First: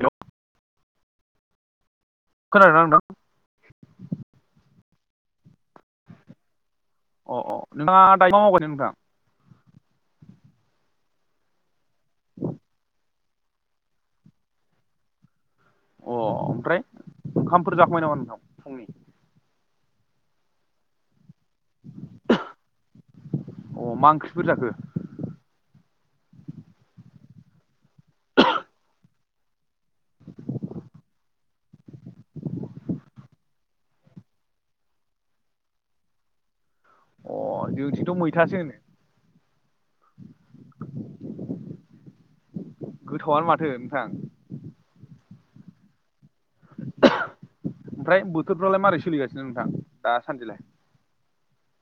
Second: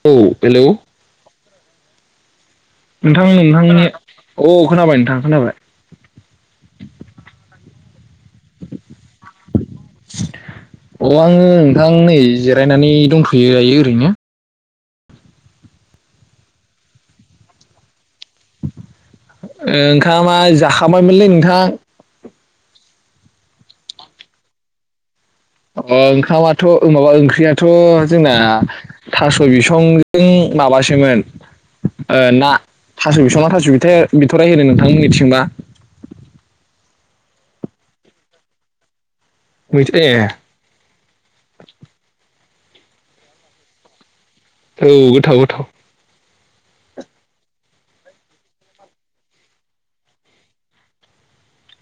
Hello औ hello खोनादोंना [unintelligible] नोंथां नोंथांनि औ खोनाबाय नोंथां खोनाबाय। अ अ नोंथाङा दायो [unintelligible] माव [unintelligible] नोंथां? अ आङो नोंथां नै जिरायनानै दंथ'यो दायो ओरैनो। अ ओमफ्राय ओंखामफोर जाखांबाय नामा नोंथां फुंनि? ओंखामा जाखांबायमोनलै नोंथां। अ मा ओंख्रिफोर जाखो? अ ओंखामाथ' माबा ओंख्रियाथ' जोंना थास' बिसंजों माबासोमोन ना थास' बिसं ना थास' बिथ'-बिथ'राय होनो नोंथांमोननिथिंबा? अ जोंथिंथ' मैथासो होनो। मैथा ए। गोथावानो माथो नोंथां। औ गोथाव गोथाव। ओमफ्राय बोथोरफ्रालाय मारै सोलिगासिनो नोंथां दासानदिलाय?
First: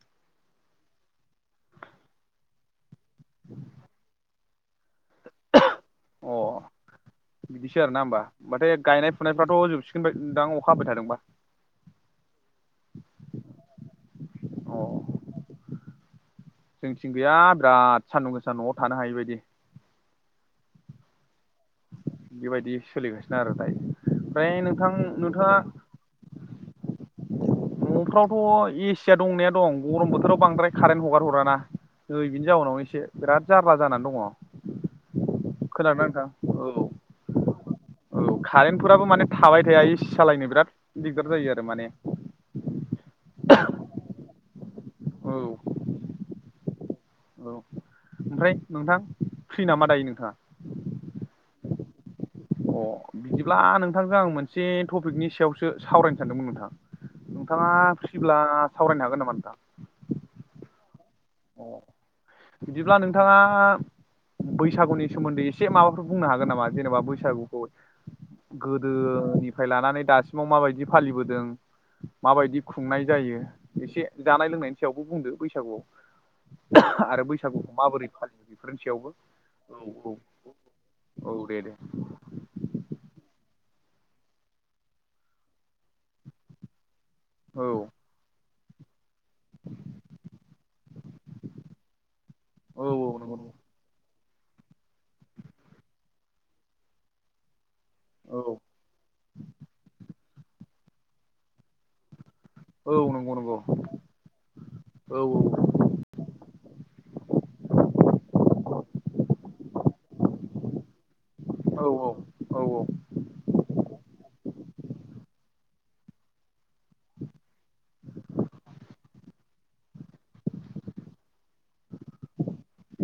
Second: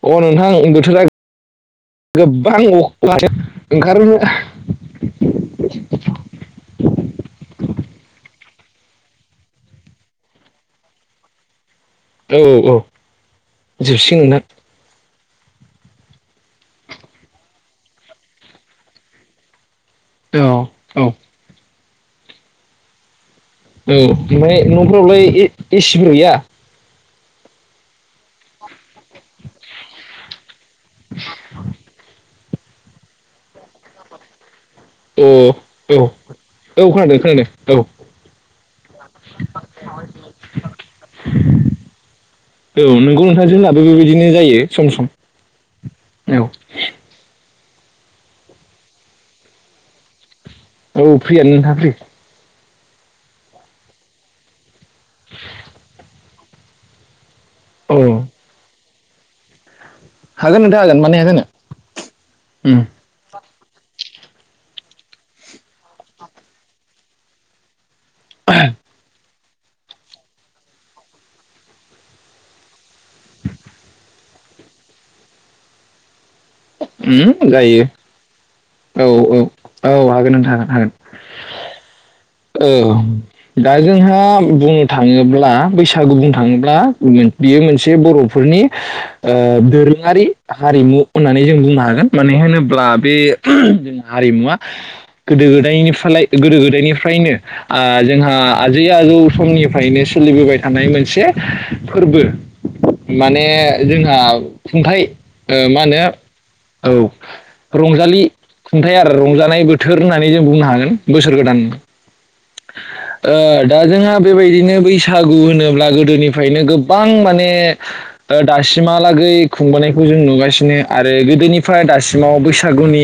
अ नोंथां बोथोरा गोबां अखा ओंखारनो अ बिदिसो आर ना होमबा माथो गायनाय फुनायफ्राथ' जोबसिगोनबाय दां अखा हाबाय थाबा औ औ औ जोबसिगोन नोंथां औ जोंथिं गैया दा सान्दुं गोसा न'आव थानो हायि बायदि। औ औ बेबायदि सोलिगासिनो आरो दायो औ ओमफ्राय नोंथां न'फोरावलाय नोंथाङा [unintelligible] न'फ्रावथ' एसिया दंनाया दं गरम बोथोराव बांद्राय कारेन्ट हगार हराना नै बिनि जाउनाव एसे बिराद जार्ला जानानै दङ। अ औ खोनादोंना नोंथां औ औ खोनादों खोनादों औ कारेन्टफोराबो माने थाबाय थाया एसि सालायनो बिराद दिगदार जायो आरो माने औ नोंगौ नोंथां जोंनाबो बेबायदिनो जायो सम औ सम औ औ ओमफ्राय नोंथां फ्रि नामा दायो नोंथाङा औ फ्रियानो नोंथा फ्रि अ बिदिब्ला नोंथांजों आं मोनसे टपिकनि सायावसो सावरायनो सानदोंमोन नोंथां नोंथाङा औ फ्रिब्ला सावरायनो हागोन नामा नोंथां हागोन नोंथां हागोन मानो हाया जानो अ उम बिदिब्ला नोंथाङा बैसागुनि सोमोन्दै एसे माबाफोर बुंनो हागोन नामा जेनेबा बैसागुखौ गोदोनिफ्राय लानानै दासिमाव माबायदि फालिबोदों माबायदि खुंनाय जायो एसे जानाय लोंनायनि सायावबो बुंदो बैसागुआव आरो उम बैसागुखौ जायो माबोरै फालियो बेफोरनि औ सायावबो औ औ हागोन नोंथां हागोन हागोन। औ [inaudible] औ दा जोंहा बुंनो थाङोब्ला बैसागु बुंनो थाङोब्ला बियो औ मोनसे बर'फोरनि ओ दोरोङारि हारिमु होननानै जों बुंनो हागोन मानो औ होनोब्ला बे नंगौ नंगौ हारिमुवा गोदो गोदायनिफ्राय गोदो गोदायनिफ्रायनो आ जोंहा औ जि आजौ समनिफ्रायनो सोलिबोबाय थानाय मोनसे फोरबो औ नंगौ माने नंगौ जोंहा खुंथायाइ औ ओ मा होनो औ रंजालि खुंथाय आरो रंजानाय बोथोर होननानै जों बुंनो हागोन बोसोर गोदान औ औ ओ दा जोंहा बेबायदिनो बैसागु होनोब्ला गोदोनिफ्रायनो गोबां माने ओ दासिमा लागै खुंबोनायखौ जों नुगासिनो आरो गोदोनिफ्राय दासिमाव बैसागुनि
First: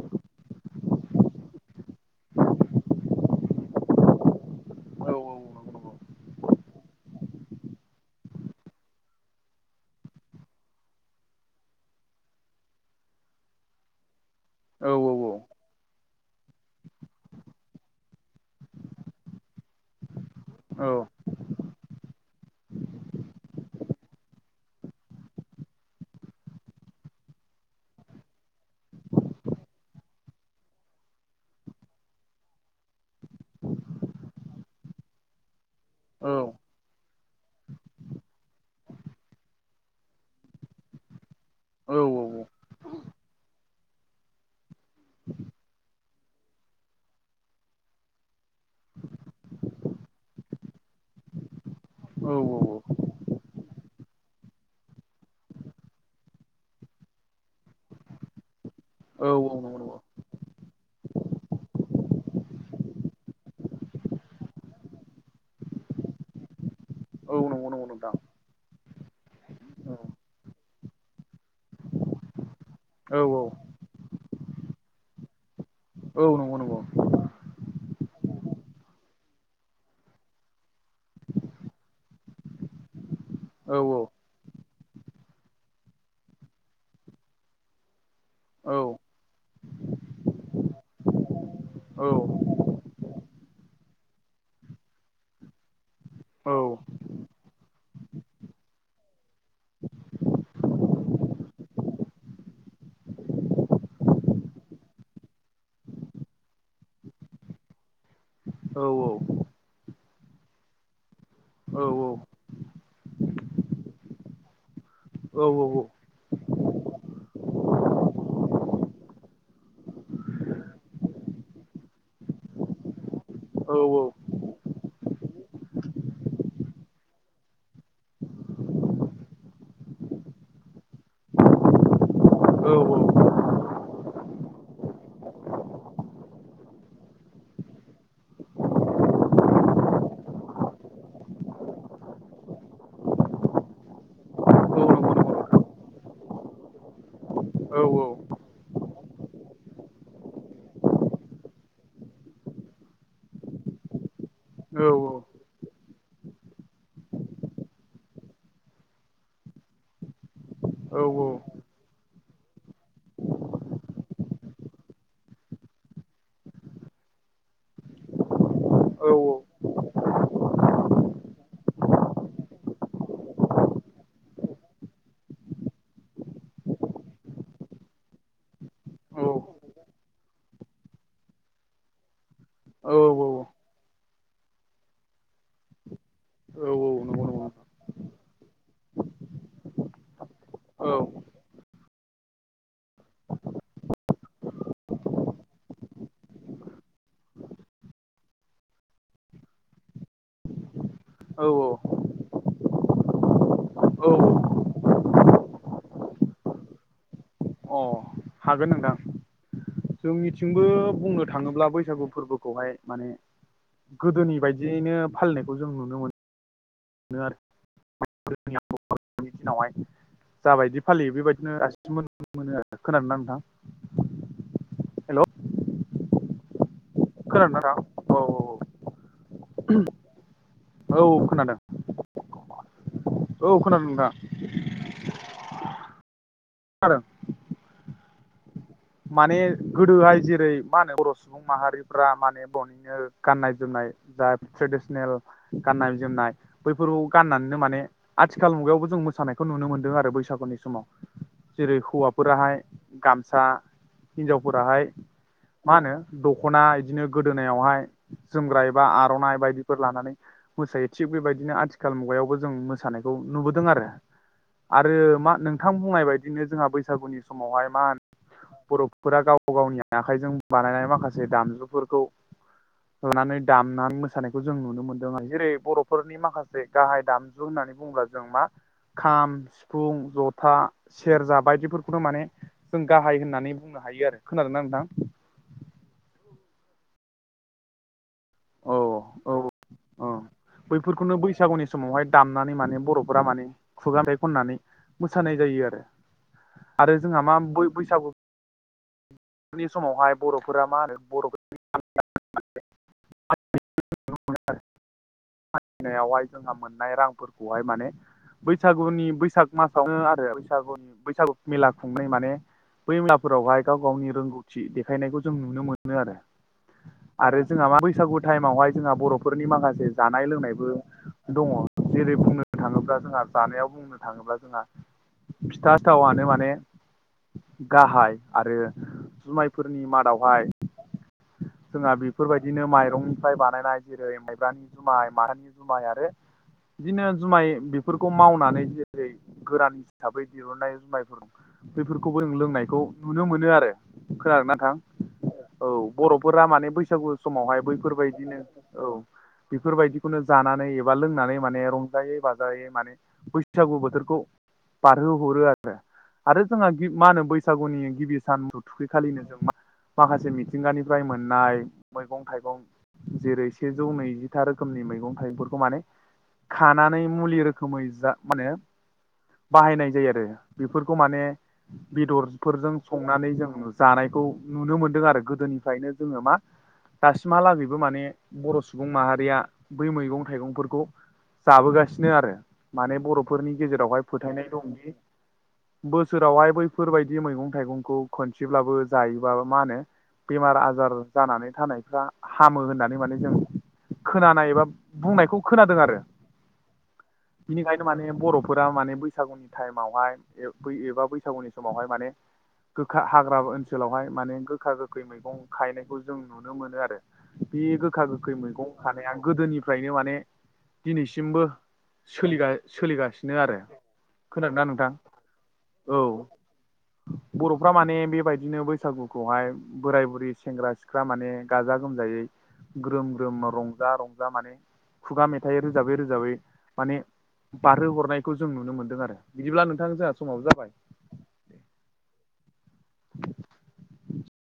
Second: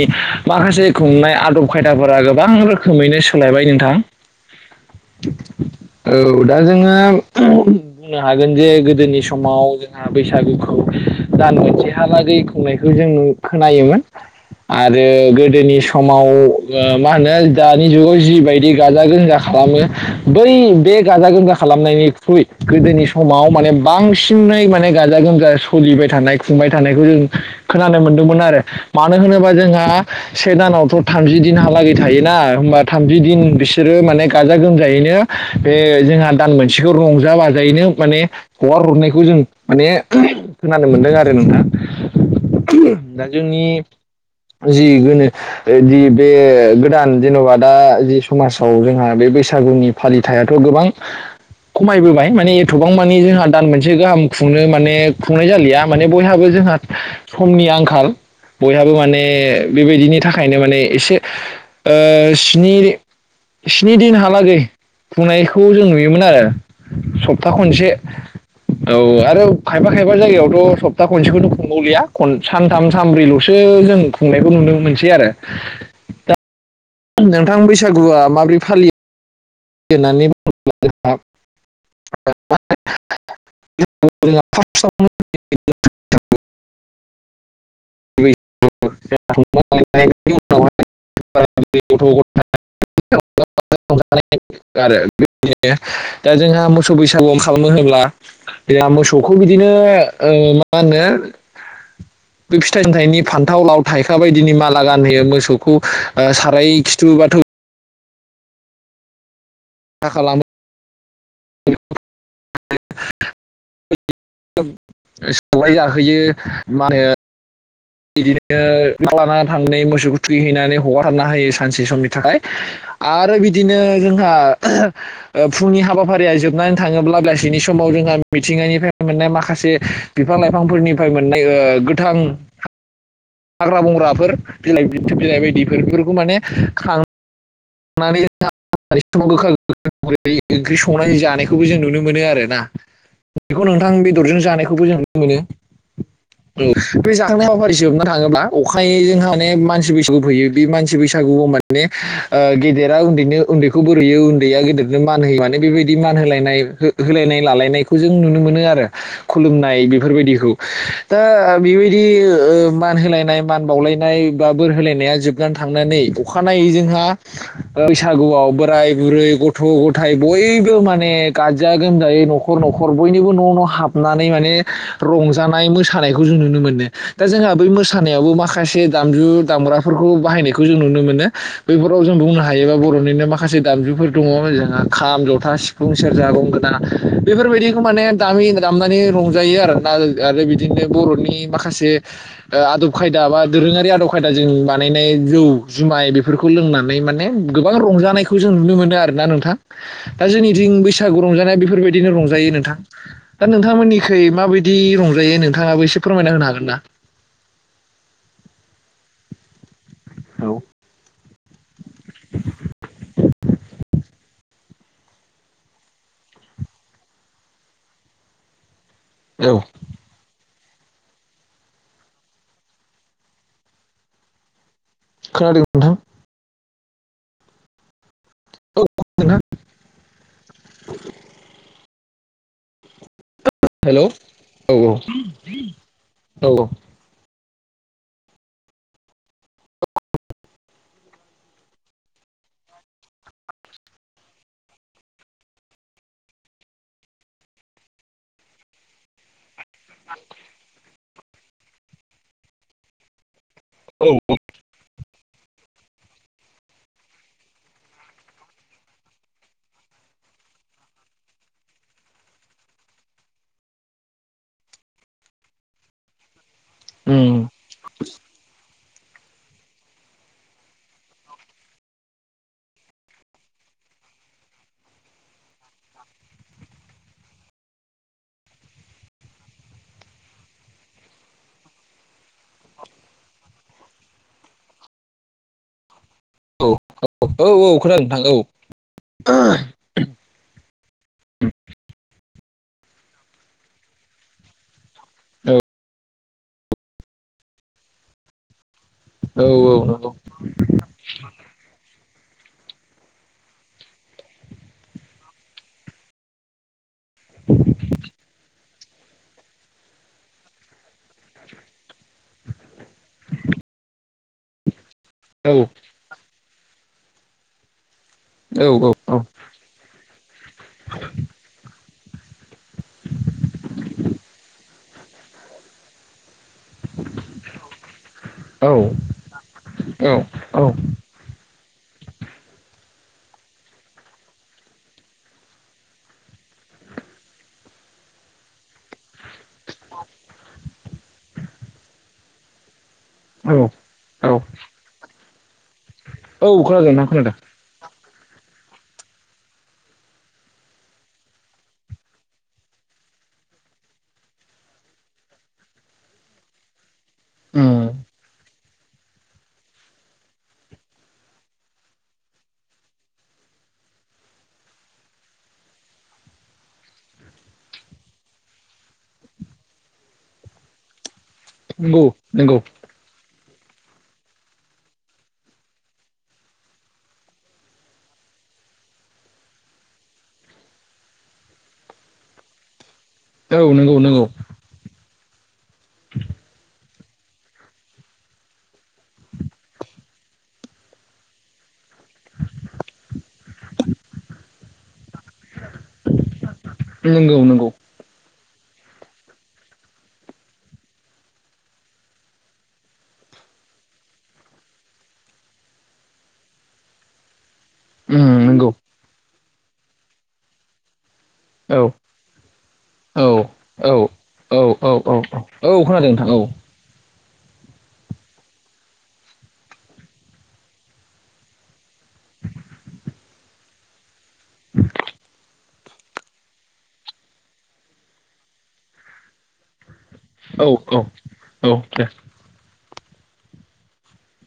माखासे खुंनाय आदब खायदाफोरा गोबां रोखोमैनो सोलायबाय नोंथां औ औ औ दा जोङो बुंनो हागोन जे गोदोनि समाव जोंहा बैसागुखौ दान मोनसेहालागै खुंनायखौ जों खोनायोमोन [inaudible] आरो औ गोदोनि समाव ओ मा होनो दानि जुगाव जि बायदि गाजा गोमजा खालामो बै औ नंगौ बे गाजा गोमजा खालामनायनिख्रुइ गोदोनि समाव माने बांसिनै माने गाजा गोमजा सोलिबाय थानाय खुंबाय थानायखौ जों खोनानाय मोनदोंमोन आरो मानो होनोबा जोंहा से दानावथ' थामजि दिनहालागै थायोना होमबा थामजि दिन बेसे बिसोरो माने गाजा गोमजायैनो बे जोंहा दान मोनसेखौ रंजा बाजायैनो माने हगार हरनायखौ जों माने खोनानो मोनदों आरो नोंथां दा जोंनि जि गोनो जि बे गोदान जेन'बा दा जि समाज जोंहा बे बैसागुनि फालिथायाथ' गोबां खमायबोबाय माने एथ'बां मानिे जोंहा दान मोनसे गाहाम खुंनो माने खुंनाय जालिया माने बयहाबो जोंहा समनि आंखाल बयहाबो माने बेबायदिनि थाखायनो माने एसे स्नि स्नि दिनहालागै बुंनायखौ जों नुयोमोन आरो औ सप्ता नंगौ नंगौ खनसे नोंथां औ आरो खायफा खायफा जायगायावथ' सप्ता खनसेखौनो खनबावलिया खन सानथाम औ सानब्रैल'सो जों खुंनायखौ नुनो मोनसै आरो औ नंगौ नंगौ नोंथां बैसागुआ माबोरै फालियो [unintelligible] औ औ फार्स्टआव नायनि उनावहाय [unintelligible] आरो बेदिनो दा जोंहा मोसौ बैसागुआव खालामो होनोब्ला बेहा मोसौखौ बिदिनो मा होनो [unintelligible] बे फिथाइ सथाइनि फान्थाव लाव थाइखा बायदिनि माला गानहोयो मोसौखौ साराय खिथु बाथ' औ औ थाखा खालामो औ औ सौलाय जाहोयो मा होनो बिदिनो लाना थांनानै मोसौखौ थुखैहैनानै हगारथारना होयो सानसे समनि थाखाय आरो बिदिनो जोंहा फुंनि हाबाफारिया जोबनानै थाङोब्ला बेसिनि समाव जोंहा मिथिंगानिफ्राय मोननाय माखासे बिफां लाइफांफोरनिफ्राय मोननाय गोथां औ औ हाग्रा बंग्राफोर बिलाइथ बिलाइ बायदिफोरफोरखौ माने खा नानै समाव गोखा गो ओंख्रि संनाय जानायखौबो जों नुनो मोनो आरो ना बेखौ नोंथां बेदरजों जानायखौबो जों नुनो मोनो बे जाखांनाय हाबाफारि सोबना थाङोब्ला अखायजों माने मानसि बैसागु फैयो बे मानसि बैसागुआव माने गेदेरा उन्दैनो उन्दैखौ बोरैयो उन्दैया गेदेरनो मान होयो माने बेबायदि मान होलायनाय होलायनाय लालायनायखौ जों नुनो मोनो आरो खुलुमनाय बेफोरबायदिखौ दा बेबायदि मान होलायनाय मान बावलायनाय बा बोर होलायनाया जोबनानै थांनानै अखानायनायै जोंहा बैसागुआव बोराय बुरै गथ' गथायाइ बयबो माने गाजा गोमजायै न'खर न'खर न'खर बयनिबो न' न' हाबनानै माने रंजानाय मोसानायखौ जों नुनो मोनो दा जोंहा बै मोसानायावबो माखासे दामजु दामग्राफोरखौ बाहायनायखौ जों नुनो मोनो बेफोर बराव जों बुंनो हायोबा बर'निनो माखासे दामजुफोर दङ जोंहा खाम जथा सिफुं सेरजा गं गोनां बेफोरबायदिखौ माने दामि दामनानै रंजायो आरोना आरो बिदिनो बर'नि माखासे आदब खायदा बा दोरोङारि आदब खायदाजों बानायनाय जौ जुमाय बेफोरखौ लोंनानै माने गोबां रंजानायखौ जों नुनो मोनदों आरोना नोंथां दा जोंनिथिं बैसागु औ रंजानाय बेफोरबायदिनो रंजायो नोंथां दा नोंथांमोननिखै औ माबायदि रंजायो नोंथाङाबो एसे फोरमायना होनो हागोन ना अ हागोन नोंथां औ जोंनिथिंबो बुंनो थाङोब्ला बैसागु फोरबोखौहाय माने गोदोनि बायदियैनो फालिनायखौ जों नुनो मोनो [unintelligible] औ नावहाय जाबायदि फालियो बेबायदिनो [unintelligible] मोनो आरो खोनादों ना नोंथां? खोनादों नोंथां। खोनादों ना औ नोथां नोंथां औ औ औ खोनादों। औ खोनादों हेलौ नोंथां औ औ औ औ [unintelligible] माने गोदोहाय जेरै मा होनो बर'सु सुबुं माहारिफ्रा माने बहायनो गाननाय जोमनाय जा ट्रेडिसनेल गाननाय जोमनाय बैफोरखौ गाननानैनो माने आथिखाल मुगायावबो जों मोसानाय खौ नुनो मोन्दों आरो बैसागुनि समाव जेरै हौवाफोराहाय गामसा औ हिनजावफोराहाय मा होनो दख'ना इदिनो गोदोनायाव हाय जोमग्रा एबा आर'नाइ बायदिफोर लानानै मोसायो थिग बेबायदिनो आथिखाल मुगायावबो जों मोसानायखौ नुबोदों आरो आरो मा नोंथां बुंनाय बायदिनो जोंहा बैसागुनि उम समावहाय मा होन बर'फोरा गाव गावनि आखाइजों बानायनाय माखासे दामजुफोरखौ लानानै दामनानै मोसानायखौ जों नुनो मोनदों [unintelligible] जेरै बर'फोरनि माखासे गाहाय दामजु होननानै बुङोब्ला जों मा खाम, सिफुं, जथा, सेरजा बायदिफोरखौनो माने जों गाहाय होननानै बुंनो हायो आरो खोनादों ना नोंथां? औ औ औ खोनादों नोंथां औ औ औ अ बैफोरखौनो बैसागुनि समावहाय दामनानै माने बर'फोरा माने खुगा [unintelligible] खननानै मोसानाय जायो आरो आरो जोंहा मा बै-बैसागु औ औ नि औ औ समावहाय बर'फोरा मा होनो बर'फोर [unintelligible] [unintelligible] जोंहा मोननाय रांफोरखौहाय माने बैसागुनि बैसाग मासावनो आरो बैसागुनि बैसागु मेला खुंनाय माने बै मेलाफोरावहाय गाव गावनि रोंगौथि देखायनायखौ जों नुनो मोनो आरो आरो जोंहा मा बैसागु टाइमावहाय जोंहा बर' फोरनि माखासे जानाय लोंनायबो दङ जेरै बुंनो थाङोब्ला जोंहा जानायाव बुं बुंनो थाङोब्ला जोंहा फिथा सिथावनो माने गाहाय आरो जुमायफोरनि मादावहाय औ जोंहा बेफोरबायदिनो माइरंनिफ्राय बानायनाय जेरै माइब्रानि जुमाय माथानि जुमाय आरो बिदिनो जुमाय बेफोरखौ मावनानै जेरै गोरान हिसाबै दिहुननाय जुमायफोर बेफोरखौबो जों लोंनायखौ नुनो मोनो आरो औ खोनादों ना नोंथां औ बर'फोरा औ माने खोनादों नोंथां बैसागु खोनादों समावहाय बैफोरबाय बिदिनो औ बेफोरबायदिखौनो जानानै एबा लोंनानै माने रंजायै बाजायै माने बैसागु बोथोरखौ बारहो हरो आरो आरो जोंहा गि मा होनो उम बैसागुनि गिबि सान [unintelligible] थुखैखालिनो जों मा माखासे मिथिंगानिफ्राय मोननाय मैगं थाइगं जेरै सेजौ नैजिथा रोखोमनि मैगं थाइगंफोरखौ माने खानानै मुलि रोखोमै जा माने बाहायनाय जायो आरो बेफोरखौ माने नंगौ नंगौ बेदरफोरजों संनानै जों जानायखौ नुनो मोनदों आरो गोदोनिफ्रायनो जोङो माव दासिमहालागैबो माने बर' सुबुं माहारिया बै मैगं थाइगंफोरखौ जाबोगासिनो आरो माने बर'फ फोरनि औ नंगौ गेजेरावहाय नंगौ फोथायनाय दंदि बोसोरावहाय बैफोरबायदि मैगं थाइगंखौ खनसेब्लाबो जायोब्ला मा होनो बेमार आजार जानानै थानायफ्रा हामो होननानै माने जों खोनानाय एबा बुंनायखौ खोनादों आरो। नंगौ नंगौ। बिनिखायनो माने बर'फोरा माने बैसागुनि टाइमावहाय एबा बैसागुनि समावहाय माने गोखा हाग्रा ओनसोलावहाय माने गोखा गोखै मैगं खाहैनायखौ जों नुनो मोनो आरो। बि गोखा गोखै उम नंगौ मैगं खानाया गोदोनिफ्रायनो माने दिनैसिमबो औ सोलिगा औ सोलिगासिनो आरो। औ औ खोनादोंना औ औ नोंथां औ औ खोनादों नोंथां औ। बर'फ्रा माने बेबायदिनो बैसागुखौहाय बोराय बुरै सेंग्रा सिख्ला माने गाजा गोमजायै ग्रोम ग्रोम रंजा रंजा माने खुगा मेथाइ रोजाबै रोजाबै माने बारहो हरनायखौ जों नुनो मोन्दों आरो बिदिब्ला नोंथां जोंहा समाबो औ जाबाय औ औ दे। [inaudible]